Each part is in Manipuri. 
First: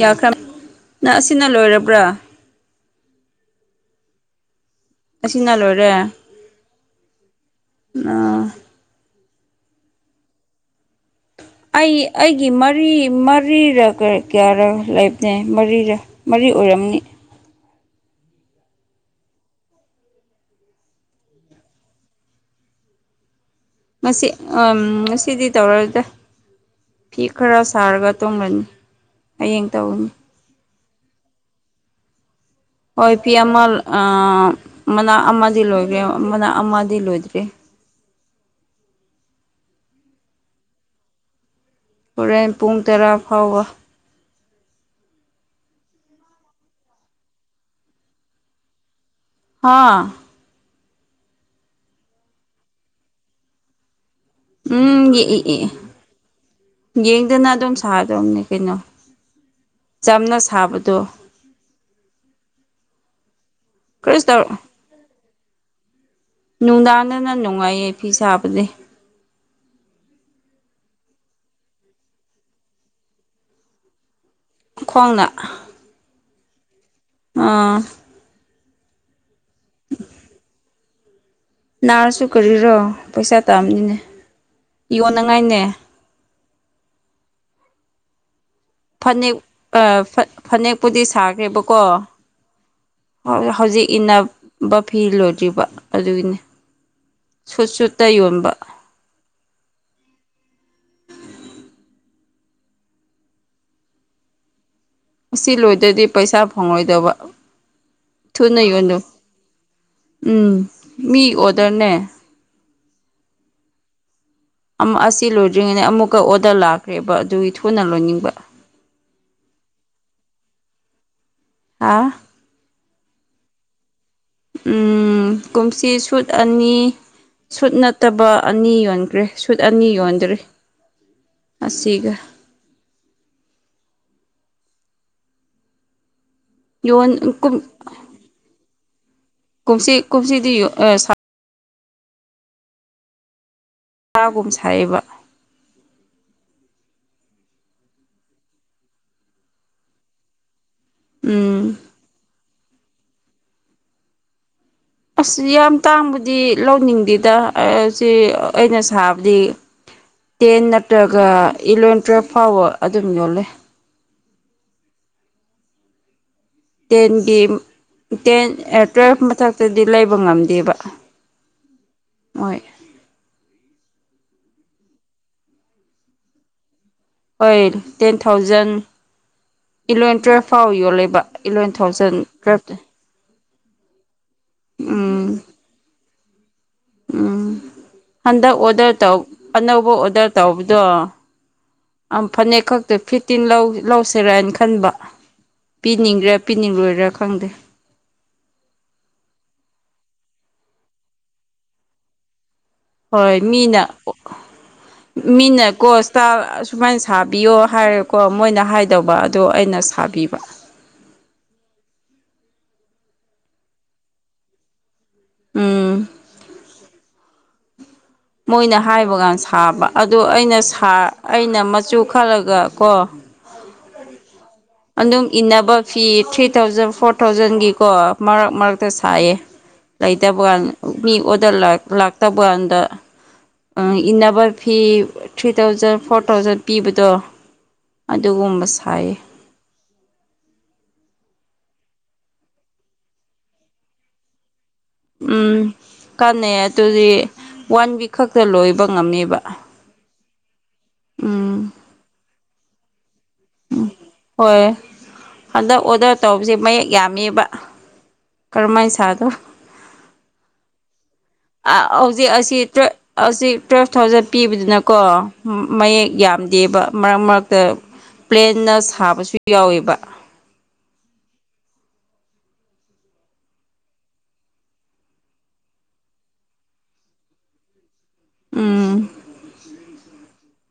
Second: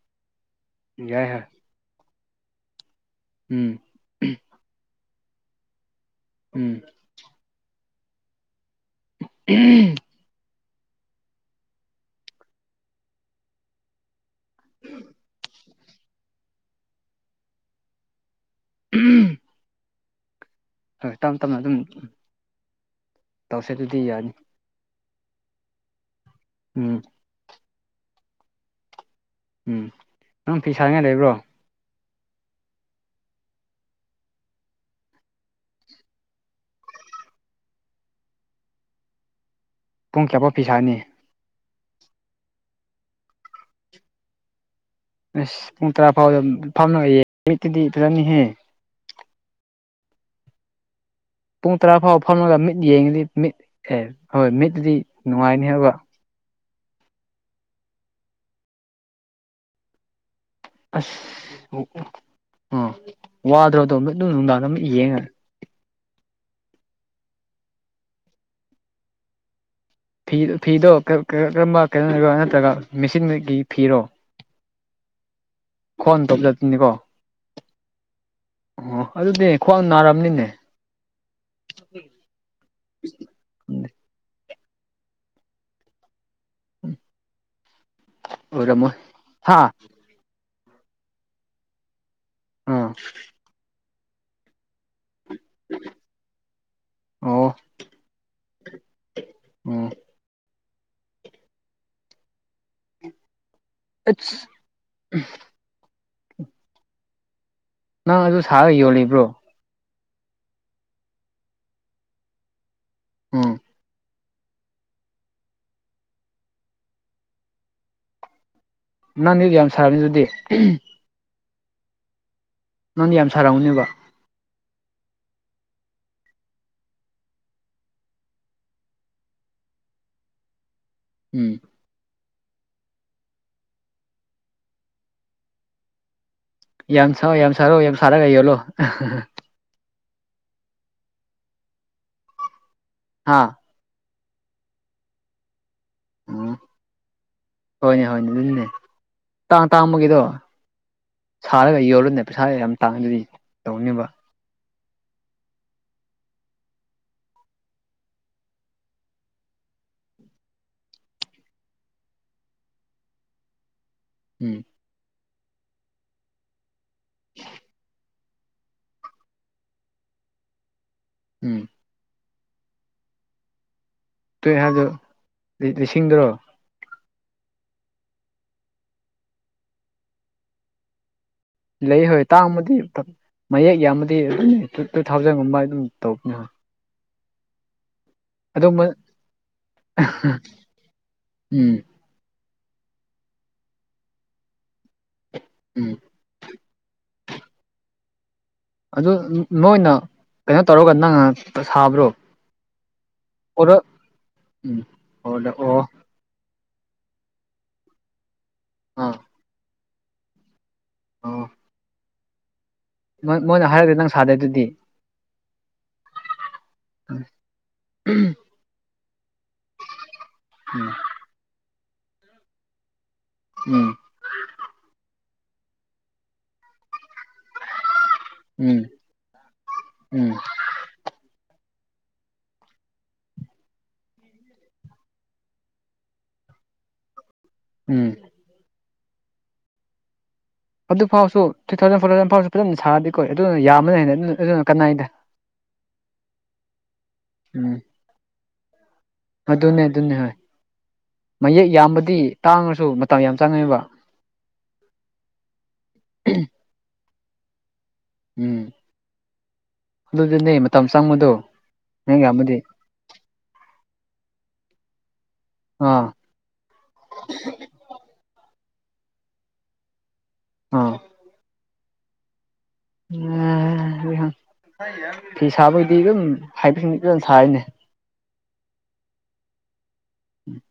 ꯌꯥꯈ꯭ꯔ ꯅꯪ ꯌꯥꯏ ꯍꯣꯏ ꯑꯁꯤꯅ ꯂꯣꯏꯔꯕ꯭ꯔꯥ ꯎꯝ ꯑꯁꯤꯅ ꯂꯣꯏꯔꯦ ꯎꯝ ꯑꯥ ꯎꯝ ꯑꯩꯒꯤ ꯃꯔꯤ ꯃꯔꯤꯔ ꯀꯌꯥꯔ ꯂꯩꯕꯅꯦ ꯑꯗꯨꯔꯤ ꯑꯣꯏꯔꯝꯅꯤ ꯎꯝ ꯍꯣꯏ ꯇꯞ ꯇꯞꯅ ꯑꯗꯨꯝ ꯎꯝ ꯉꯁꯤ ꯉꯁꯤꯗꯤ ꯇꯧꯔꯗ ꯎꯝ ꯐꯤ ꯈꯔ ꯁꯥꯔꯒ ꯇꯣꯡꯂꯅꯤ ꯍꯌꯦꯡ ꯇꯧꯅꯤ ꯐꯩ ꯁꯥꯅꯤꯡꯉꯥꯏ ꯂꯩꯕ꯭ꯔꯣ ꯍꯣꯏ ꯐꯤ ꯑꯃ ꯃꯅꯥ ꯑꯃꯗꯤ ꯂꯣꯏꯈ꯭ꯔꯦ ꯃꯅꯥ ꯑꯃꯗꯤ ꯂꯣꯏꯗ꯭ꯔꯦ [unintelligible] ꯄꯨꯡ ꯀꯌꯥꯄ ꯄꯩꯤꯁꯥꯅꯤ ꯍꯣꯔꯦꯟ ꯄꯨꯡ ꯇꯔꯥ ꯐꯥꯎꯕ ꯑꯁ ꯄꯨꯡ ꯇꯔꯥ ꯐꯥꯎꯗ ꯐꯝꯅꯑꯦ ꯅꯨꯃꯤꯠꯇꯨꯗꯤ ꯐꯖꯅꯤꯍꯦ [inaudible] ꯄꯨꯡ ꯇꯔꯥ ꯐꯥꯎ ꯐꯝꯃꯒ ꯃꯤꯠ ꯌꯦꯡꯉꯗꯤ ꯃꯤꯠ ꯑꯦꯦ ꯍꯣꯏ ꯃꯤꯠꯇꯨꯗꯤ ꯎꯝ ꯅꯨꯡꯉꯥꯏꯅꯤ ꯍꯥꯏꯕ ꯌꯦꯡꯗꯅ ꯑꯗꯨꯝ ꯁꯥꯗꯧꯅꯦ ꯀꯩꯅꯣ ꯆꯝꯅ ꯁꯥꯕꯗꯣ ꯑꯁ ꯎ ꯋꯥꯗ꯭ꯔꯣꯗꯣꯝ ꯀꯔꯤꯁꯨ ꯑꯗꯨꯝ ꯇꯧ ꯅꯨꯡꯗꯥꯡ ꯑꯃ ꯌꯦꯡꯉꯒꯦ ꯅꯨꯡꯗꯥꯡꯗꯅ ꯅꯨꯡꯉꯥꯏꯌꯦ ꯐꯤ ꯁꯥꯕꯗꯤ ꯐꯤ ꯐꯤꯗꯣ ꯀꯔꯝꯕ ꯀꯩꯅꯣ ꯑꯣꯏꯔꯣ ꯅꯠꯇ꯭ꯔꯒ ꯃꯦꯆꯤꯟꯒꯤ ꯐꯤꯔꯣ ꯈꯡꯅ ꯟꯅꯤ ꯀꯣ ꯑꯥ ꯑꯣ ꯑꯗꯨꯗꯤ ꯈ꯭ꯋꯥꯡ ꯅꯥꯔꯕꯝꯅꯤꯅꯦ ꯅꯥꯔꯁꯨ ꯀꯔꯤꯔꯣ ꯄꯩꯁꯥ ꯇꯥꯑꯕꯅꯤꯅꯦ ꯌꯣꯟꯅꯉꯥꯏꯅꯦ ꯎꯝ ꯐꯅꯦꯛ ꯐꯅꯦꯛꯄꯨꯗꯤ ꯁꯥꯈ꯭ꯔꯦꯕꯀꯣ ꯑꯥ ꯍꯧꯖꯤꯛ ꯏꯅꯥꯕ ꯐꯤ ꯂꯣꯏ ꯭ꯔꯤꯕ ꯑꯗꯨꯒꯤꯅꯤ ꯑꯣ ꯁꯨꯠ ꯁꯨꯠꯇ ꯌꯣꯟꯕ ꯎꯝ ꯑ ꯉꯁꯤ ꯂꯣꯏꯗ꯭ꯔꯗꯤ ꯄꯩꯁꯥ ꯐꯪꯂꯪꯂꯣꯏꯗꯕ ꯅꯪ ꯑꯗꯨ ꯁꯥꯔꯒ ꯌꯣꯜꯂꯤꯕ꯭ꯔꯣ ꯎꯝ ꯃꯤ ꯑꯣꯗꯔꯅꯦ ꯎꯝ ꯑꯁꯤ ꯂꯣꯏꯗ꯭ꯔꯤꯉꯩꯗ ꯑꯃꯨꯛꯀ ꯑꯣꯗꯔ ꯂꯥꯛꯈ꯭ꯔꯦꯕ ꯑꯗꯨꯒꯤ ꯊꯨꯅ ꯂꯣꯏꯅꯤꯡꯕ ꯅꯪꯅꯦꯗꯤ ꯌꯥꯝ ꯁꯥꯔꯅꯤ ꯑꯗꯨꯗꯤ ꯑ ꯅꯪꯗꯤ ꯌꯥꯝ ꯁꯥꯔꯎꯅꯦꯕ ꯎ ꯀꯨꯝꯁꯤ ꯁꯨꯠ ꯑꯅꯤ ꯁꯨꯠ ꯅꯠꯇꯕ ꯑꯅꯤ ꯌꯣꯟꯈ꯭ꯔꯦ ꯁꯨꯠ ꯑꯅꯤ ꯌꯣꯟꯗ꯭ꯔꯤ ꯎꯝ ꯑ ꯁꯤꯒ ꯌꯣꯟ ꯌꯥꯝ ꯁꯣ ꯀꯨꯝ ꯌꯥꯝ ꯁꯔꯣ ꯌꯥꯝ ꯁꯔꯥ ꯌꯣꯜꯂꯣ ꯀꯨꯝꯁꯤꯗꯤꯌ ꯑ ꯍꯥꯥ ꯆꯥꯒꯨꯝ ꯁꯥꯏꯕ ꯎꯝ ꯍꯣꯏꯅꯦ ꯍꯣꯏꯅꯦ ꯑꯗꯨꯅꯦ ꯇꯥꯡ ꯇꯥꯡꯕꯒꯤꯗꯣ ꯎꯝ ꯁꯥꯔꯒ ꯌꯣꯜꯂꯗꯅ ꯄꯩꯁꯥ ꯌꯥꯝ ꯇꯥꯡꯗ꯭ꯔꯗꯤ ꯇꯧꯅꯦꯕ ꯑꯁ ꯌꯥꯝ ꯇꯥꯡꯕꯗꯤ ꯂꯧꯅꯤꯡꯗꯦꯗ ꯁꯤ ꯑꯩꯅ ꯁꯥꯕꯗꯤ ꯇꯦꯟ ꯅꯠꯇ꯭ꯔꯒ ꯏꯂꯚꯦꯟ ꯇꯨꯋꯦꯜꯐ ꯐꯥꯎꯕ ꯑꯗꯨꯝ ꯌꯣꯂꯦ ꯎꯝ ꯇꯦꯟꯒꯤ ꯇꯦꯟ ꯇꯨꯋꯦꯜꯐ ꯃꯊꯛꯇꯗꯤ ꯂꯩꯕ ꯉꯝꯗꯦꯕ ꯎꯝ ꯃꯣꯏ ꯇꯣꯏ ꯍꯥꯏꯗ ꯂꯤꯁꯤꯡꯗꯔꯣ ꯍꯣꯏ ꯇꯦꯟ ꯊꯥꯎꯖꯟ ꯏꯂꯚꯦꯟ ꯇꯨꯋꯦꯜꯐ ꯐꯥꯎ ꯌꯣꯜꯂꯦꯕ ꯏꯂꯚꯦꯟ ꯂꯩ ꯊꯥꯎꯖꯟ ꯍꯣꯏ ꯇꯥꯃ ꯇꯨꯋꯦꯜꯐ ꯃꯌꯦꯛ ꯌꯥꯝꯕꯗꯤ ꯑꯗꯨ ꯇꯨ ꯎꯝ ꯊꯥꯎꯖꯟꯒꯨꯝꯕ ꯑꯗꯨꯝ ꯇꯧꯕꯅꯤ ꯎꯝ ꯍꯟꯗꯛ ꯑꯣꯗꯔ ꯇꯧ ꯑꯅꯧꯕ ꯑꯣꯗꯔ ꯇꯧꯕꯗꯣ ꯎꯝ ꯑ ꯐꯅꯦꯛ ꯈꯛꯇꯣ ꯐꯤꯠꯇꯤꯟ ꯂꯧꯁꯤꯔꯅ ꯈꯟꯕ ꯎꯝ ꯄꯤꯅꯤꯡꯒ꯭ꯔꯥ ꯄꯤꯅꯤꯡꯂꯣꯏꯔꯥ ꯐꯪꯗꯦ ꯑꯗꯨ ꯅꯣꯏꯅ ꯀꯩꯅꯣ ꯇꯧꯔꯒ ꯅꯪ ꯉ ꯁꯥꯕ꯭ꯔꯣ ꯍꯣꯏ ꯑꯣꯔ ꯃꯤꯅ ꯎꯝ ꯑꯣꯔꯗ ꯃꯤꯅ ꯑꯣ ꯀꯣꯁꯇꯥ ꯁꯨꯃꯥꯏꯅ ꯁꯥꯕꯤꯌꯣ ꯍꯥꯏꯔꯦꯀꯣ ꯃꯣꯏꯅ ꯍꯥꯏꯗꯧꯕ ꯑꯗꯣ ꯑꯩꯅ ꯁꯥꯕꯤꯕ ꯑ ꯃꯣꯏꯅ ꯍꯥꯏꯔꯛꯇꯦ ꯅꯪ ꯁꯥꯗꯦ ꯑꯗꯨꯗꯤ ꯎꯝ ꯎꯝ ꯃꯣꯏꯅ ꯍꯥꯏꯕ ꯀꯥꯟ ꯁꯥꯕ ꯑꯗꯨ ꯑꯩꯅ ꯑꯩꯅ ꯆꯣ ꯈꯥꯂꯒ ꯀꯣ ꯎꯝ ꯑꯗꯨꯝ ꯏꯟꯅꯕ ꯐꯤ ꯊ꯭ꯔꯤ ꯊꯥꯎꯖꯟ ꯐꯣꯔ ꯊꯥꯎꯖꯟꯒꯤꯀꯣ ꯃꯔꯛ ꯎꯝ ꯃꯔꯛꯇ ꯁꯥꯏꯌꯦ ꯎꯝ ꯂꯩꯇꯕ ꯀꯥꯟ ꯃꯤ ꯑꯣꯗ ꯂꯥꯛꯇꯕ ꯀꯥꯟꯗ ꯏꯟꯅꯕ fee three thousand four thousand ꯄꯤꯕꯗꯣ ꯎꯝ ꯑꯗꯨꯒꯨꯝꯕ ꯁꯥꯏ ꯑꯗꯨꯐꯥꯎꯁꯨ ꯊ꯭ꯔꯤ ꯊꯥꯎꯖꯟ ꯐꯣꯔ ꯊꯥꯎꯖꯟ ꯐꯥꯎꯁꯨ ꯐꯖꯅ ꯁꯥꯔꯗꯤꯀꯣ ꯑꯗꯨꯅ ꯌꯥꯝꯃꯅꯦ ꯍꯥꯏꯅ ꯑꯗꯨ ꯑꯗꯨꯅ ꯀꯅꯥꯏꯗ ꯎꯝ ꯀ ꯇꯨꯗꯤ ꯎꯝ ꯋꯥꯟ ꯋꯤꯛ ꯈꯛꯇ ꯂꯣꯏꯕ ꯑꯗꯨꯅꯦ ꯃꯌꯦꯛ ꯌꯥꯝꯕꯗꯤ ꯇꯥꯡꯉꯁꯨ ꯃꯇꯝ ꯌꯥꯝ ꯆꯪꯉꯦꯕ ꯎꯝ ꯍꯣꯏ ꯍꯟꯗꯛ ꯑꯣꯗꯔ ꯇꯧꯕꯁꯦ ꯃꯌꯦꯛ ꯌꯥꯝꯃꯤꯕ ꯎꯝ ꯑꯗꯨ ꯃ ꯍꯧꯖꯤꯛ ꯑꯁꯤ ꯑꯁꯤ ꯇꯨꯌꯦꯜꯐ ꯊꯥꯎꯖꯟ ꯄꯤꯕꯗꯨꯅꯀꯣ ꯑꯥ ꯃꯌꯦꯛ ꯌꯥꯝꯗꯦꯕ ꯃꯔꯛ ꯃꯔꯛꯇ ꯄ꯭ꯂꯦꯟꯅ ꯁꯥꯕꯁꯨ ꯌꯥꯎꯋꯦꯕ ꯑꯥ ꯎꯍ ꯐꯤ ꯁꯥꯕꯒꯤꯗꯤ ꯑꯗꯨꯝ ꯍꯥꯏꯐꯠ ꯁꯥꯔꯤꯅꯦ ꯎꯝ ꯎꯝ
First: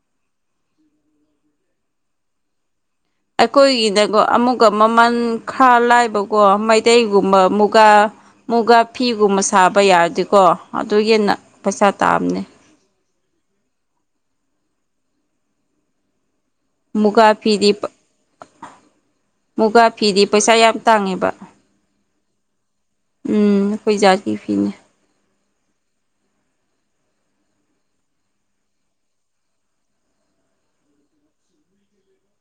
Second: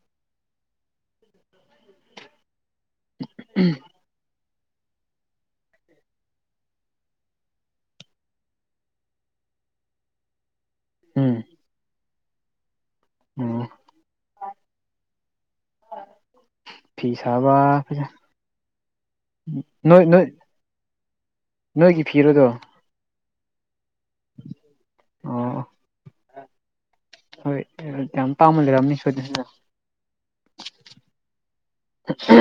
ꯑꯩꯈꯣꯏꯒꯤꯗꯀꯣ ꯑꯃꯨꯛ ꯃꯃꯟ ꯈꯔ ꯂꯥꯏꯕꯀꯣ ꯃꯩꯇꯩꯒꯨꯝꯕ ꯃꯨꯒꯥ ꯃꯨꯒꯥ ꯐꯤꯒꯨꯝꯕ ꯁꯥꯕ ꯌꯥꯔꯗꯤꯀꯣ ꯑꯗꯨꯒꯤ ꯍꯦꯟꯅ ꯎꯝ ꯄꯩꯁꯥ ꯇꯥꯑꯕꯅꯦ ꯎꯝ ꯐꯤ ꯃꯨꯒꯥꯥ ꯐꯤꯗꯤꯞ ꯁꯥꯕ ꯃꯨꯒꯥ ꯅꯣꯏ ꯐꯤꯗꯤ ꯄꯩꯁꯥ ꯌꯥꯝ ꯇꯥꯡꯉꯦꯕ ꯐꯤꯔꯗꯣ ꯎꯝ ꯀꯣꯏ ꯌꯥꯒꯤ ꯐꯤꯅꯦ ꯑꯣ ꯍꯣꯏ ꯌꯥꯝ ꯌꯥꯝ ꯇꯥꯃ ꯂꯩꯔꯅꯤ ꯁꯗ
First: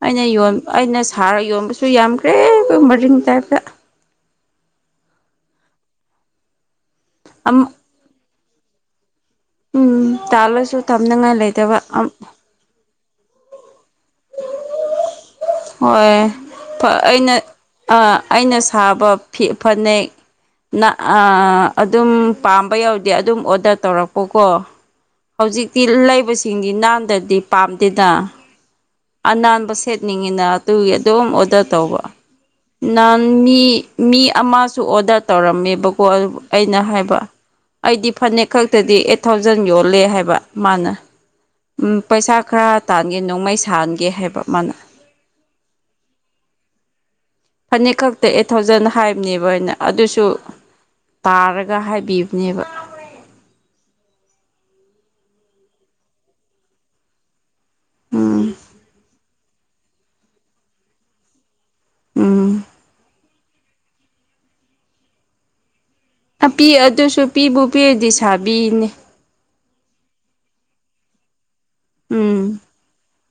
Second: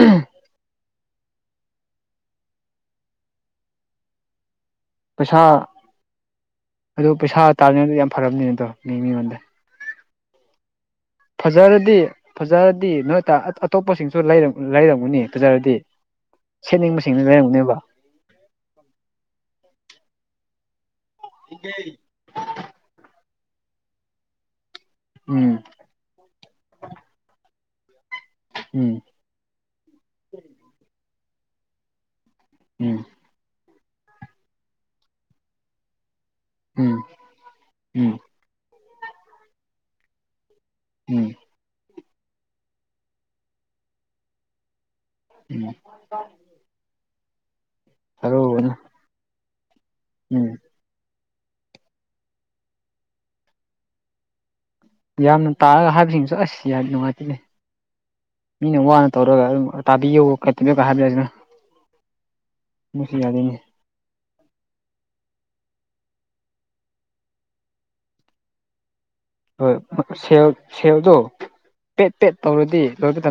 ꯑꯩꯅ ꯌꯣꯟ ꯑꯩꯅ ꯁꯥꯔ ꯌꯣꯟꯕꯁꯨ ꯌꯥꯝꯈ꯭ꯔꯦ ꯑꯩ ꯃꯔꯤꯡ ꯇꯥꯏꯞꯇ ꯄꯩꯁꯥ ꯑꯗꯨ ꯄꯩꯁꯥ ꯑꯃ ꯇꯥꯔꯤꯉꯗ ꯌꯥꯝ ꯐꯔꯕꯅꯤꯅ ꯑꯗꯣ ꯃꯤ ꯃꯤꯉꯣꯟꯗ ꯎꯝ ꯇꯂꯁꯨ ꯐꯖꯔꯗꯤ ꯐꯖꯔꯗꯤ ꯅꯣꯏ ꯑꯇꯣꯞꯄꯁꯤꯡꯁꯨ ꯂꯩꯔꯝꯒꯅꯤ ꯐꯖꯔꯗꯤ ꯍ ꯁꯦꯠꯅꯤꯡꯕꯁꯤꯡꯅ ꯑꯩꯅ ꯂꯩꯔꯝꯒꯅꯦꯕ ꯑꯩꯅ ꯁꯥꯕ ꯐꯅꯦꯛ ꯅ ꯑꯗꯨꯝ ꯄꯥꯝꯕ ꯌꯥꯎꯗꯦ ꯑꯗꯨꯝ ꯑꯣꯗꯔ ꯇꯧꯔꯛꯄꯀꯣ ꯎꯝ ꯍꯧꯖꯤꯛꯇꯤ ꯂꯩꯕꯁꯤꯡꯗꯤ ꯅꯥꯟꯗ꯭ꯔꯗꯤ ꯄꯥꯝꯗꯦꯗ ꯎꯝ ꯑꯅꯥꯟꯕ ꯁꯦꯠꯅꯤꯡꯉꯤꯅ ꯑꯗꯨꯒꯤ ꯑꯗꯨꯝ ꯑꯣꯗꯔ ꯇꯧꯕ ꯎꯝ ꯅꯥꯟ ꯃꯤ ꯃꯤ ꯑꯃꯁꯨ ꯑꯣꯗꯔ ꯇꯧꯔꯝꯃꯦꯕꯀꯣ ꯑꯩꯅ ꯎꯝ ꯍꯥꯏꯕ ꯑꯩꯗꯤ ꯎꯝ ꯐꯅꯦꯛ ꯈꯛ ꯇꯗꯤ ꯑꯩꯠ ꯊꯥꯎꯖꯟ ꯌꯣꯜꯂꯦ ꯍꯥꯏꯕ ꯃꯥꯅ ꯎꯝ ꯎꯝ ꯄꯩꯁꯥ ꯈꯔ ꯇꯥꯟꯒꯦ ꯅꯣꯡꯃꯩ ꯁꯥꯍꯟꯒꯦ ꯍꯥꯏꯕ ꯃꯥꯅ ꯎꯝ ꯐꯅꯦꯛ ꯈꯛꯇ ꯑꯩꯠ ꯍꯔꯥꯎꯕꯅ ꯊꯥꯎꯖꯟ ꯍꯥꯏꯕꯅꯦꯕꯩꯅ ꯑꯗꯨꯁꯨ ꯎꯝ ꯇꯥꯔꯒ ꯍꯥꯏꯕꯤꯕꯅꯦꯕ ꯌꯥꯝꯅ ꯇꯥꯛꯑꯒ ꯍꯥꯏꯕꯁꯤꯡꯁꯨ ꯑꯁ ꯌꯥꯗꯤ ꯅꯨꯡꯉꯥꯏꯇꯦꯅꯦ ꯎꯝ ꯃꯤꯅ ꯋꯥꯅ ꯇꯧꯔꯒ ꯇꯥꯕꯤ ꯀ ꯀ ꯍꯥꯏꯕ ꯎꯝ ꯃꯁꯤ ꯌꯥꯗꯦꯅꯦ ꯄꯤ ꯑꯗꯨꯁꯨ ꯄꯤꯕꯨ ꯄꯤꯔꯗꯤ ꯁꯥꯕꯤꯅꯦ ꯍꯣꯏ ꯁꯦꯜ ꯁꯦꯜꯗꯣ ꯄꯦꯠ ꯄꯦꯠ ꯎꯝ ꯇꯧꯔꯗꯤ ꯂꯣꯏꯗ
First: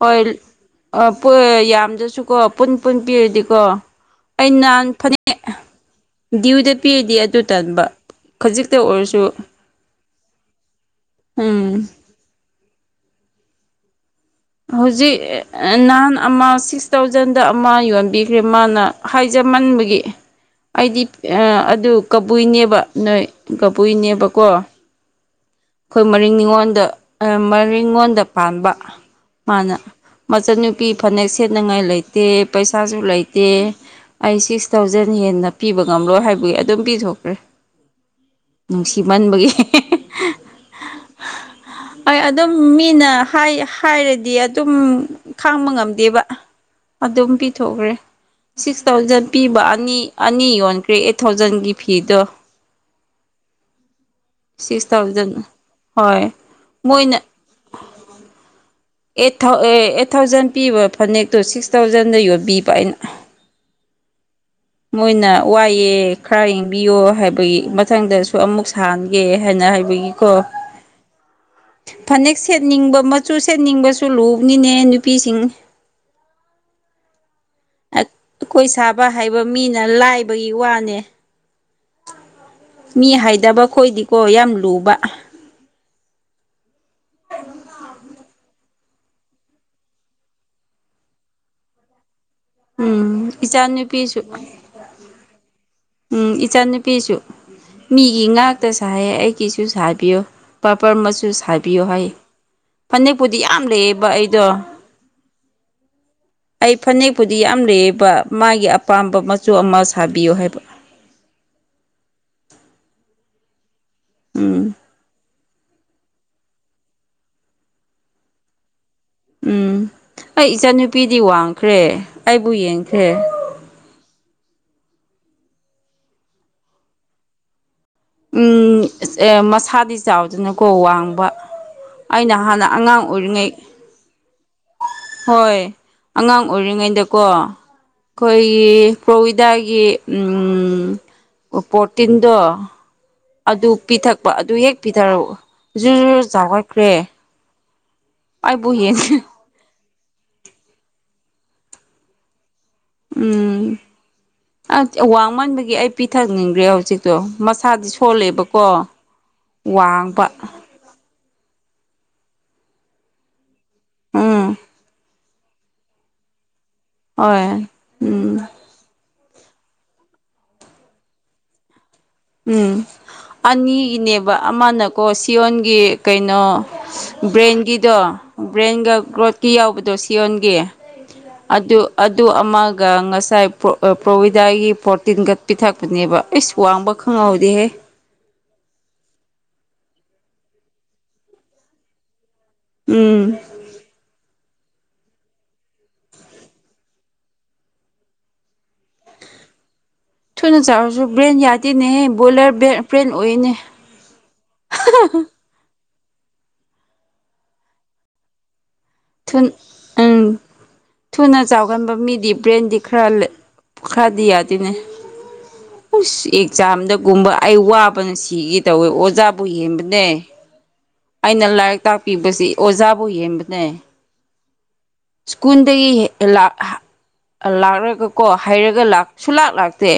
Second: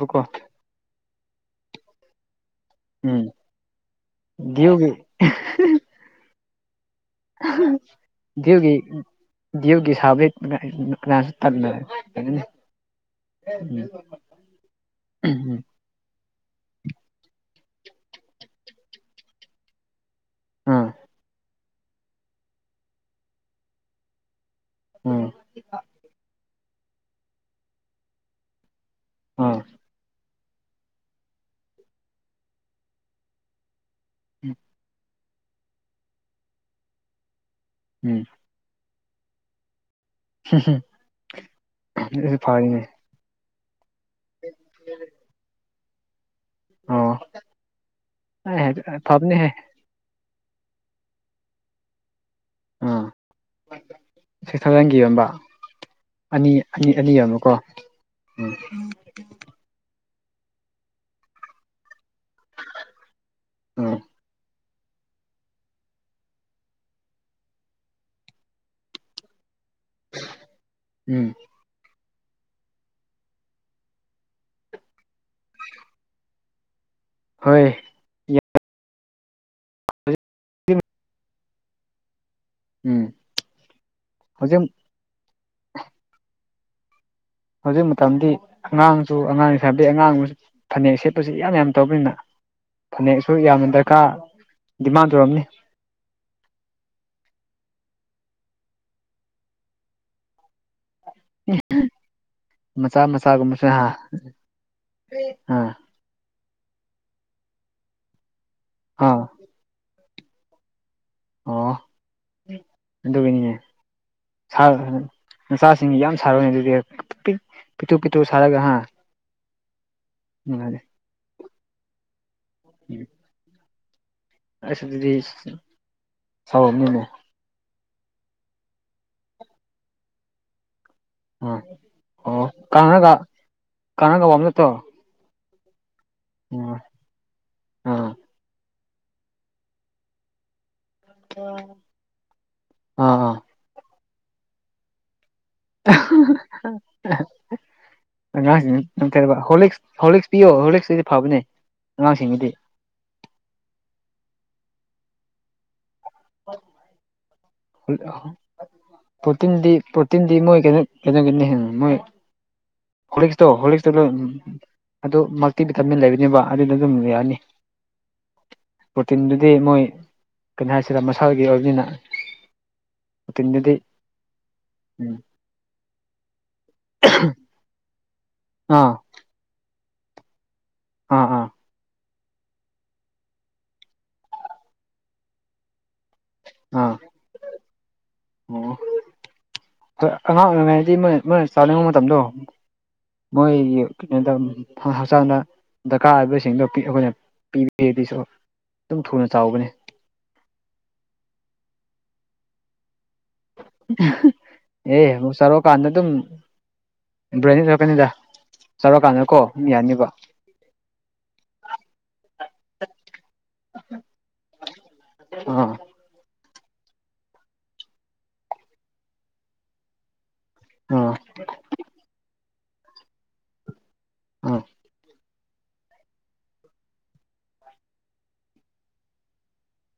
ꯍꯣꯏ ꯌꯥꯝꯗ꯭ꯔꯁꯨꯀꯣ ꯄꯨꯟ ꯄꯨꯟ ꯎꯝ ꯄꯤꯔꯗꯤꯀꯣ ꯑꯩꯅꯍꯥꯟ ꯗꯤꯌꯨꯒꯤ ꯐꯅꯦꯛ ꯗ꯭ꯌꯨ ꯗ ꯑꯣꯏꯔꯁꯨ ꯗꯒꯤ ꯎꯒꯤ ꯁꯥꯕ ꯀ ꯇ ꯎꯝ ꯍꯧꯖꯤꯛ ꯅꯍꯥꯟ ꯑꯃ ꯁꯤꯛꯁ ꯊꯥꯎꯖꯟꯗ ꯑꯃ ꯌꯣꯟꯕꯤꯈ꯭ꯔꯦ ꯃꯥꯅ ꯍꯥꯏꯖꯃꯟꯕꯒꯤ ꯑꯥ ꯑꯩꯗꯤ ꯑꯗꯨ ꯀꯕꯨꯏꯅꯦꯕ ꯅꯣꯏ ꯀꯕꯨꯏꯅꯦꯕꯀꯣ ꯎꯝ ꯑꯩꯈꯣꯏ ꯃꯔꯤꯡ ꯅꯤꯉꯣꯟꯗ ꯃꯔꯤꯉꯣꯟꯗ ꯄꯥꯟꯕ ꯑꯥ ꯃꯥꯅ ꯃꯅꯤ ꯄꯤꯤ ꯐꯅꯦꯛ ꯁꯦꯠꯅꯉꯥꯏ ꯂꯩꯇꯦ ꯄꯩꯁꯥꯁꯨ ꯂꯩꯇꯦ ꯑꯩ ꯁꯤꯛꯁ ꯊꯥꯎꯖꯟ ꯍꯦꯟꯅ ꯄꯤꯕ ꯉꯝꯂꯣꯏ ꯍꯥꯏꯕꯒꯤ ꯑꯗꯨꯝ ꯄꯤꯊꯣꯛꯈ꯭ꯔꯦ ꯎꯝ ꯅꯨꯡꯁꯤꯃꯟꯕꯒꯤ ꯝ ꯑꯩ ꯑꯗꯨꯝ ꯃꯤꯅ ꯍꯥꯏꯔꯗꯤ ꯑꯗꯨꯝ ꯈꯥꯡꯕ ꯉꯝꯗ ꯗꯦꯕ ꯑꯣ ꯑꯗꯨꯝ ꯄꯤꯊꯣꯛꯈ꯭ꯔꯦ ꯁꯤꯛꯁ ꯊꯥꯎꯖꯟ ꯐꯕꯅꯦꯍꯦ ꯄꯤꯕ ꯑꯅꯤ ꯑꯅꯤ ꯌꯣꯟ ꯀ꯭ꯔꯦ ꯑꯩꯠ ꯊꯥꯎꯖꯟꯒꯤ ꯐꯤꯗꯣ ꯑꯥ ꯁꯤꯛꯁ ꯊꯥꯎꯖꯟꯒꯤ ꯌꯣꯟꯕ ꯊꯥꯎꯖꯟ ꯍꯣꯏ ꯑꯅꯤ ꯑꯅꯤ ꯑꯅꯤ ꯃꯣꯏꯅ ꯑꯃꯨꯀꯣ ꯎꯝ ꯑꯩꯠ ꯑꯩꯠ ꯊꯥꯎꯖꯟ ꯄꯤꯕ ꯐꯅꯦꯛꯇꯣ ꯁꯤꯛꯁ ꯊꯥꯎꯖꯟ ꯑꯗꯨꯟꯗ ꯌꯣꯕꯤꯕ ꯑꯅ ꯎꯝ ꯃꯣꯏꯅ ꯋꯥꯏꯑꯦ ꯈꯔ ꯌꯦꯡꯕꯤꯌꯣ ꯍꯥꯏꯕꯒꯤ ꯃꯊꯪꯗꯁꯨ ꯑꯃꯨꯛ ꯁꯥꯍꯟꯒꯦ ꯍꯥꯏꯅ ꯍꯥꯏ ꯒꯤꯀꯣ ꯎꯝ ꯐꯅꯦꯛ ꯁꯦꯠꯅꯤꯡꯕ ꯃꯆꯨ ꯁꯦꯠꯅꯤꯡꯕꯁꯨ ꯂꯨꯕꯅꯤꯅꯦ ꯅꯨꯄꯤꯁꯤꯡ ꯍꯣꯏ ꯑꯩꯈꯣꯏ ꯁꯥꯕ ꯍꯥꯏꯕ ꯃꯤꯅ ꯂꯥꯏꯕꯒꯤ ꯋꯥꯅꯦ ꯎꯝ ꯃꯤ ꯍꯥꯏꯗꯕ ꯈꯣꯏꯗꯤꯀꯣ ꯌꯥꯝ ꯍꯧꯖꯤꯛ ꯂꯨꯕ ꯍꯧꯖꯤꯛ ꯃꯇꯝꯗꯤ ꯑꯉꯥꯡꯁꯨ ꯑꯉꯥꯡ ꯁꯥꯕꯤ ꯑꯉꯥꯡꯁꯨ ꯐꯅꯦꯛ ꯁꯦꯠꯄꯁꯤ ꯌꯥꯝ ꯌꯥꯝ ꯇꯧꯕꯅꯤꯅ ꯎꯝ ꯐꯅꯦꯛꯁꯨ ꯌꯥꯝꯅ ꯗꯔꯀꯥꯔ ꯏꯆꯥꯅꯨꯄꯤꯁꯨ ꯗꯤꯃꯥꯟ ꯇꯧꯔꯝꯅꯤ ꯎꯝ ꯏꯆꯥꯅꯨꯄꯤꯁꯨ ꯃꯤꯒꯤ ꯉꯥꯛꯇ ꯁꯥꯏꯌꯦ ꯑꯩꯒꯤꯁꯨ ꯁꯥꯕꯤꯌꯨ ꯀꯄꯔ ꯃꯆꯨ ꯁꯥ ꯍꯥꯏꯕꯤꯌꯣ ꯍꯥꯏ ꯃꯆꯥ ꯐꯅꯦꯛꯄꯨꯗꯤ ꯌꯥꯝ ꯃꯆꯥꯒꯨꯝꯕꯁꯨ ꯑꯥ ꯂꯩꯑꯦꯕ ꯑꯩꯗꯣ ꯑꯥ ꯑꯩ ꯐꯅꯦꯛꯄꯨꯗꯤ ꯌꯥꯝ ꯂꯩꯌꯦꯕ ꯃꯥꯒꯤ ꯑꯄꯥꯝꯕ ꯑꯥ ꯃꯆꯨ ꯑꯃ ꯁꯥꯕꯤꯌꯨ ꯍꯥꯏꯕ ꯑꯣ ꯑꯗꯨꯒꯤꯅꯤꯅꯦ ꯎꯝ ꯅꯆꯥꯁꯤꯡ ꯌꯥꯝ ꯁꯥꯔꯣꯏꯅꯦ ꯑꯗꯨꯗꯤ ꯄꯤꯛꯇꯨ ꯄꯤꯛꯇꯨ ꯁꯥꯔꯒ ꯍꯥ ꯎꯝ ꯑꯩ ꯏꯆꯥꯟꯅꯨꯄꯤꯗꯤ ꯋꯥꯡꯈ꯭ꯔꯦ ꯑꯩꯕꯨ ꯌꯦꯡꯈ꯭ꯔꯦ ꯑꯁ ꯑꯗꯨꯤꯗꯤ ꯁꯅꯤꯅ ꯎꯝ ꯑꯦ ꯃꯁꯥꯗꯤ ꯆꯥꯎꯗꯅꯀꯣ ꯋꯥꯡ ꯑꯥ ꯑꯩꯅ ꯑꯣ ꯍꯥꯟꯅ ꯑꯉꯥꯡ ꯀꯪꯔꯒ ꯑꯣꯏꯔꯤꯉꯩ ꯀꯪꯔꯒ ꯋꯥꯕ ꯅꯠꯇ꯭ꯔꯣ ꯍꯣꯏ ꯑꯉꯥꯡ ꯑꯥ ꯑꯣꯏꯔꯤꯉꯩꯗꯀꯣ ꯑꯥ ꯑꯩꯈꯣꯏꯒꯤ ꯄ꯭ꯔꯣꯕꯤꯗꯥꯒꯤ ꯄꯣꯔꯇꯤꯟꯗꯣ ꯑꯥ ꯑꯥ ꯑꯗꯨ ꯄꯤꯊꯛꯄ ꯑꯗꯨ ꯍꯦꯛ ꯄꯤꯊꯔꯛꯎ ꯖꯨ ꯨ ꯖꯒꯠꯈ꯭ꯔꯦ ꯑꯉꯥꯡꯁꯤꯡꯅ ꯅꯝꯊꯔꯕ ꯍꯣꯂꯤꯛꯁ ꯍꯣꯂꯤꯛꯁ ꯄꯤꯌꯣ ꯍꯣꯂꯤꯛꯁꯇꯗꯤ ꯐꯕꯅꯦ ꯑꯉꯥꯡꯁꯤꯡꯕꯨꯗꯤ ꯎꯝ ꯋꯥꯡꯃꯟꯕꯒꯤ ꯑꯩ ꯄꯤꯊꯛꯅꯤꯡꯈ꯭ꯔꯦ ꯍꯧꯖꯤꯛꯇꯣ ꯃꯁꯥꯗꯤ ꯁꯣꯜꯂꯦꯕꯀꯣ ꯄ꯭ꯔꯣꯇꯤꯟꯗꯤ ꯋꯥꯡꯕ ꯄ꯭ꯔꯣꯇꯤꯟꯗꯤ ꯃꯣꯏ ꯀꯩꯅ ꯀꯩꯅꯣꯒꯅꯤꯦ ꯃꯣꯏ ꯍꯣꯂꯤꯛꯁꯇꯣ ꯍꯣꯂꯤꯛꯁꯇꯣ ꯂꯣꯏ ꯎ ꯎꯝ ꯑꯗꯨ ꯃꯜꯇꯤꯚꯤꯇꯥꯃꯤꯟ ꯂꯩꯕꯅꯦꯕ ꯑꯗꯗ ꯑꯗꯨꯝ ꯌꯥ ꯌꯥꯅꯤ ꯍꯣꯏ ꯎꯝ ꯇꯤꯟꯗꯨꯗꯤ ꯃꯣꯏ ꯀꯩꯅꯣ ꯍꯥꯏꯁꯤꯔ ꯃꯁꯥꯒꯤ ꯑꯣꯏꯕꯅꯤꯅ ꯎꯝ ꯄ꯭ꯔꯣꯇꯤꯟꯗꯨꯗꯤ ꯑꯅꯤꯒꯤꯅꯦꯕ ꯑꯃꯅꯀꯣ ꯁꯤꯌꯣꯟꯒꯤ ꯀꯩꯅꯣ ꯕ꯭ꯔꯦꯟꯒꯤꯗꯣ ꯑꯥ ꯕ꯭ꯔꯦꯟꯒ ꯒ꯭ꯔꯣꯠꯀꯤ ꯌꯥꯎꯕꯗꯣ ꯁꯤ ꯑꯣꯣꯟꯒꯦ ꯑꯥ ꯑꯥ ꯑꯗꯨ ꯑꯗꯨ ꯑꯃꯒ ꯉꯁꯥꯏ ꯄ꯭ꯔꯣꯕꯤꯗꯥꯒꯤ ꯄꯣꯔꯇꯤꯟꯒ ꯄꯤꯊꯛꯄꯅꯦꯕ ꯑꯩꯁꯨ ꯋꯥꯡꯕ ꯑꯥ ꯈꯪꯍꯧꯗꯦꯍꯦ ꯑꯣ ꯑ ꯑꯉꯥꯡ ꯑꯣꯏꯔꯤꯉꯩꯗꯤ ꯃꯣꯏ ꯃꯣꯏ ꯆꯥꯅꯤꯡꯕ ꯃꯇꯝꯗꯣ ꯎꯝ ꯃꯣꯏ ꯀ ꯇ ꯍꯛꯆꯥꯡꯗ ꯗꯔꯀꯥꯔ ꯑꯣꯏꯕꯁꯤꯡꯗꯣ ꯑꯩꯈꯣꯏꯅ ꯄꯤꯕꯤꯗꯤꯁꯨ ꯑꯗꯨꯝ ꯊꯨꯅ ꯆꯥꯎꯒꯅꯤ ꯊꯨꯅ ꯆꯥꯎꯥꯔꯁꯨ ꯕ꯭ꯔꯦꯟ ꯌꯥꯗꯦꯅꯦꯍꯦ ꯕꯣꯏꯂꯔꯕ ꯑꯦ ꯍꯨ ꯁꯔꯣ ꯀꯥꯟꯅ ꯑꯗꯨꯝ ꯏ꯭ꯔꯣꯏꯅꯤ ꯊꯣꯛꯔꯛꯀꯅꯤꯗ ꯎꯝ ꯊꯨꯅ ꯆꯥꯎꯒꯟꯕ ꯃꯤꯗꯤ ꯕ꯭ꯔꯦꯟꯗꯤ ꯈꯔ ꯄꯨ ꯈꯥꯗꯤꯌꯥ ꯑꯥ ꯑꯗꯨꯅꯦꯁꯤ ꯑꯦꯛꯖꯥꯝꯗꯒꯨꯝꯕ ꯑꯩ ꯋꯥꯕꯅ ꯁꯤꯒ ꯇꯧꯋꯦ ꯑꯣꯖꯥꯕꯨ ꯍꯦꯟꯕꯅꯦ ꯑꯥ ꯑꯩꯅ ꯂꯥꯏꯔꯤꯛ ꯇꯥꯛꯄꯤꯕꯁꯤ ꯑꯣꯖꯥꯕꯨ ꯌꯦꯡꯕꯅꯦ ꯑꯥ ꯂꯥꯛꯂꯒꯀꯣ ꯍꯥꯏꯩꯔꯒ ꯂ ꯁꯨꯂꯥꯛ ꯂꯥꯛꯇꯦ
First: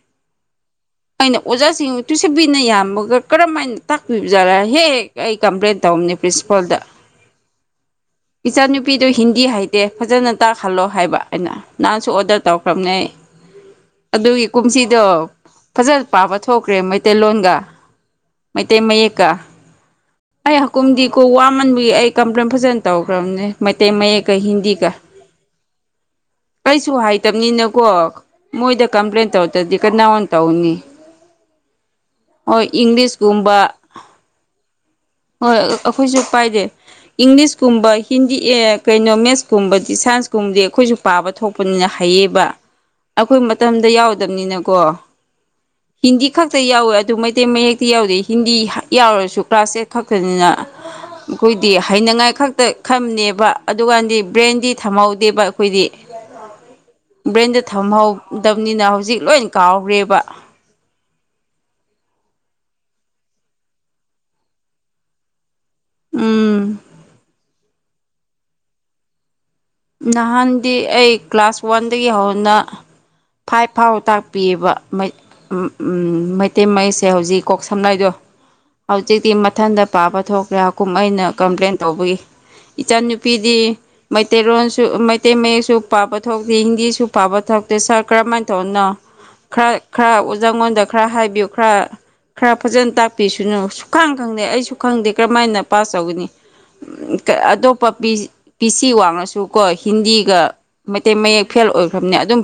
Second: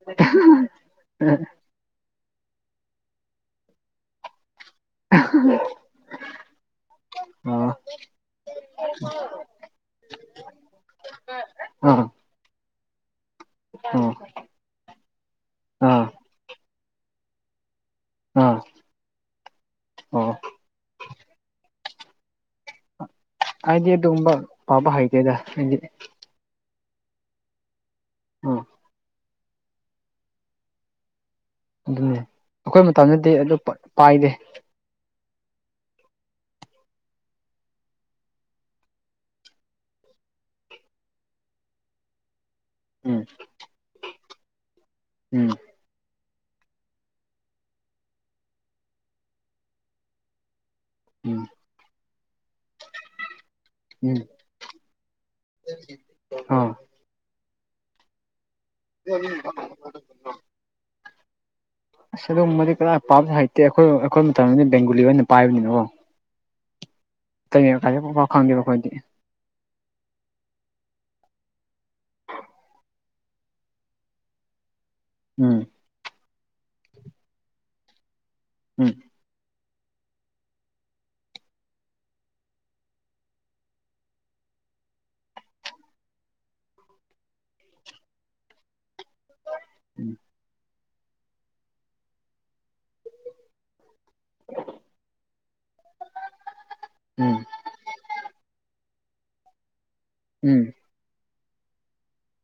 [unintelligible] ꯑꯩꯅ ꯑꯣꯖꯥꯁꯤꯡ ꯇꯨꯁꯟꯕꯤꯅ ꯌꯥꯝꯃꯒ ꯀꯔꯝ ꯍꯥꯏꯅ ꯇꯥꯛꯄꯤꯕꯖꯥꯔꯥ ꯍꯦꯛꯦꯛ ꯑꯩ ꯀꯝꯄ꯭ꯂꯦꯟ ꯇꯧꯅꯦ ꯄ꯭ꯔꯤꯟꯁꯤꯄꯥꯜꯗ ꯑꯥ ꯏꯆꯥꯅꯨꯄꯤꯗꯨꯣ ꯍꯤꯟꯗꯤ ꯍꯥꯏꯇꯦ ꯐꯖꯅ ꯇꯥꯛ ꯈꯜꯂꯣ ꯍꯥꯏꯕ ꯑꯩꯅ ꯑꯥ ꯅꯍꯥꯟꯁꯨ ꯑꯥ ꯑꯣꯔꯗꯔ ꯇꯧꯔꯛ ꯈꯝꯅꯩ ꯑꯗꯨꯒꯤ ꯀꯨꯝꯁꯤꯗꯣ ꯐꯖꯅ ꯑꯥ ꯄꯥꯕ ꯊꯣꯛ ꯍꯧꯈ꯭ꯔꯦ ꯃꯩꯇꯩꯂꯣꯟ ꯑꯥ ꯃꯩꯇꯩ ꯃꯌꯦꯛꯀ ꯑꯣ ꯑꯩ ꯍꯀꯨꯝꯗꯤ ꯀ ꯋꯥꯃꯟꯕꯒꯤ ꯑꯩ ꯀꯝꯄ꯭ꯂꯦꯟ ꯐꯖꯅ ꯇꯧꯒꯦ ꯝ ꯑꯩꯗꯤ ꯃꯩꯇꯩ ꯃꯌꯦꯛ ꯑꯗꯨꯒꯨꯝꯕ ꯀ ꯍꯤꯟꯗꯤ ꯄꯥꯕ ꯀ ꯍꯩꯇꯦꯗ ꯑꯩꯗꯤ ꯀꯩꯁꯨ ꯍꯥꯏꯇꯕꯅꯤꯅꯀꯣ ꯑꯥ ꯃꯣꯏꯗ ꯀꯝꯄ꯭ꯂꯦꯟ ꯇꯧꯔꯗ꯭ꯔꯗꯤ ꯀꯅꯥ ꯑꯣꯟ ꯇꯧꯅꯤ ꯑꯗꯨꯅꯦ ꯍꯣꯏ ꯑꯩꯈꯣꯏ ꯃꯇꯝꯗꯗꯤ ꯏꯪꯂꯤꯁꯀꯨꯝꯕ ꯑꯗꯨ ꯄꯥꯏꯗꯦ ꯍꯣꯏ ꯑꯩꯈꯣꯏꯁꯨ ꯄꯥꯏꯗꯦ ꯏꯪꯂꯤꯁꯀꯨꯝꯕ ꯍꯤꯟꯗꯤ ꯑꯦ ꯀꯩꯅꯣ ꯃꯦꯠꯁ ꯀꯨꯝꯕꯗꯤ ꯁꯥꯏꯟꯁꯀꯨꯝꯕꯗꯤ ꯑꯩꯈꯣꯏꯁꯨ ꯄꯥꯕ ꯊꯣꯛꯄꯅꯤꯅ ꯍꯌꯦꯕ ꯎꯝ ꯑꯩꯈꯣꯏ ꯃꯇꯝꯗ ꯌꯥꯎꯗꯕꯅꯤꯅꯀꯣ ꯎꯝ ꯍꯤꯟꯗꯤ ꯈꯛꯇ ꯌꯥꯎꯋꯦ ꯑꯗꯨ ꯃꯩꯇꯩ ꯃꯌꯦꯦꯛꯇꯤ ꯌꯥꯎꯗꯦ ꯍꯤꯟꯗꯤ ꯌꯥꯎꯔꯁꯨ ꯀ꯭ꯂꯥꯁ ꯑꯦꯠ ꯈꯛꯇꯅꯤꯅ ꯎꯝ ꯑꯩꯈꯣꯏꯗꯤ ꯍꯩꯅꯉꯥꯏ ꯈꯛꯇ ꯈꯝꯅꯦꯕ ꯎꯝ ꯑꯗꯨꯀꯥꯟꯗꯤ ꯕ꯭ꯔꯦꯟꯗꯤ ꯊꯝꯍꯧꯗꯦꯕ ꯑꯩꯈꯣꯏꯗꯤ ꯑꯥ ꯕ꯭ꯔꯦꯟꯗ ꯊꯝꯍꯧꯗꯕꯅꯤꯅ ꯍꯧꯖꯤꯛ ꯂꯣꯏ ꯀꯥꯎꯔꯦꯕ [inaudible] ꯑꯁ ꯑꯗꯨꯕꯗꯤ ꯀꯅꯥ ꯄꯥꯕꯁꯨ ꯍꯩꯇꯦ ꯑꯩꯈꯣꯏ ꯑꯩꯈꯣꯏ ꯃꯇꯝꯗꯗꯤ ꯕꯦꯡꯒꯣꯂꯤ ꯑꯣꯏꯅ ꯄꯥꯏꯕꯅꯤꯅꯣ ꯎꯝ ꯇꯩꯅꯥꯏꯦ ꯄꯥꯎ ꯈꯪꯗꯦꯕ ꯑꯩꯈꯣꯏꯗꯤ ꯅꯍꯥꯟꯗꯤ ꯑꯩ ꯀ꯭ꯂꯥꯁ ꯋꯥꯟꯗꯒꯤ ꯍꯧꯅ ꯐꯥꯏꯚ ꯐꯥꯎ ꯇꯥꯛꯄꯤꯑꯕ ꯎꯝ ꯃꯩꯇꯩ ꯃꯌꯦꯛꯁꯦ ꯍꯧꯖꯤꯛ ꯀꯣꯛ ꯁꯝꯅꯏꯗꯣ ꯎꯝ ꯍꯧꯖꯤꯛꯇꯤ ꯃꯊꯟꯇ ꯄꯥꯕ ꯊꯣꯛꯈ꯭ꯔꯦ ꯀꯨꯝ ꯑꯩꯅ ꯀꯝꯄ꯭ꯂꯦꯟ ꯇꯧꯕꯒꯤ ꯏꯆꯟꯅꯨꯄꯤꯗꯤ ꯇꯦꯔꯣꯟꯁꯨ ꯃꯩꯇꯩ ꯃꯌꯦꯛꯁꯨ ꯄꯥꯕ ꯊꯣꯛꯇꯦ ꯍꯤꯟꯗꯤꯁꯨ ꯄꯥꯕ ꯊꯣꯛꯇꯦ ꯁꯥꯔ ꯀꯔꯝꯍꯥꯏꯅ ꯇꯧꯅ ꯈꯔ ꯎꯝ ꯈꯔ ꯑꯣꯖꯥꯉꯣꯟꯗ ꯈꯔ ꯍꯥꯏꯕꯤꯌꯨ ꯈꯔ ꯈꯔ ꯐꯖꯅ ꯇꯥꯛꯄꯤꯁꯅꯨ ꯁꯨꯈꯥꯡ ꯈꯪꯗꯦ ꯑꯩꯁꯨ ꯈꯪꯗꯦ ꯀꯔꯝꯍꯥꯏꯅ ꯄꯥꯁ ꯇꯧꯒꯅꯤ ꯎꯝ ꯑꯇꯣꯞꯄ ꯍꯤꯟꯇꯤ ꯋꯥꯡꯅꯁꯨ ꯀꯣ ꯍꯤꯟꯗꯤꯒ ꯎꯝ ꯃꯩꯇꯩ ꯃꯌꯦꯛ ꯐꯦꯜ ꯑꯣꯏꯈ꯭ꯔꯕꯅꯦ ꯑꯗꯨꯝ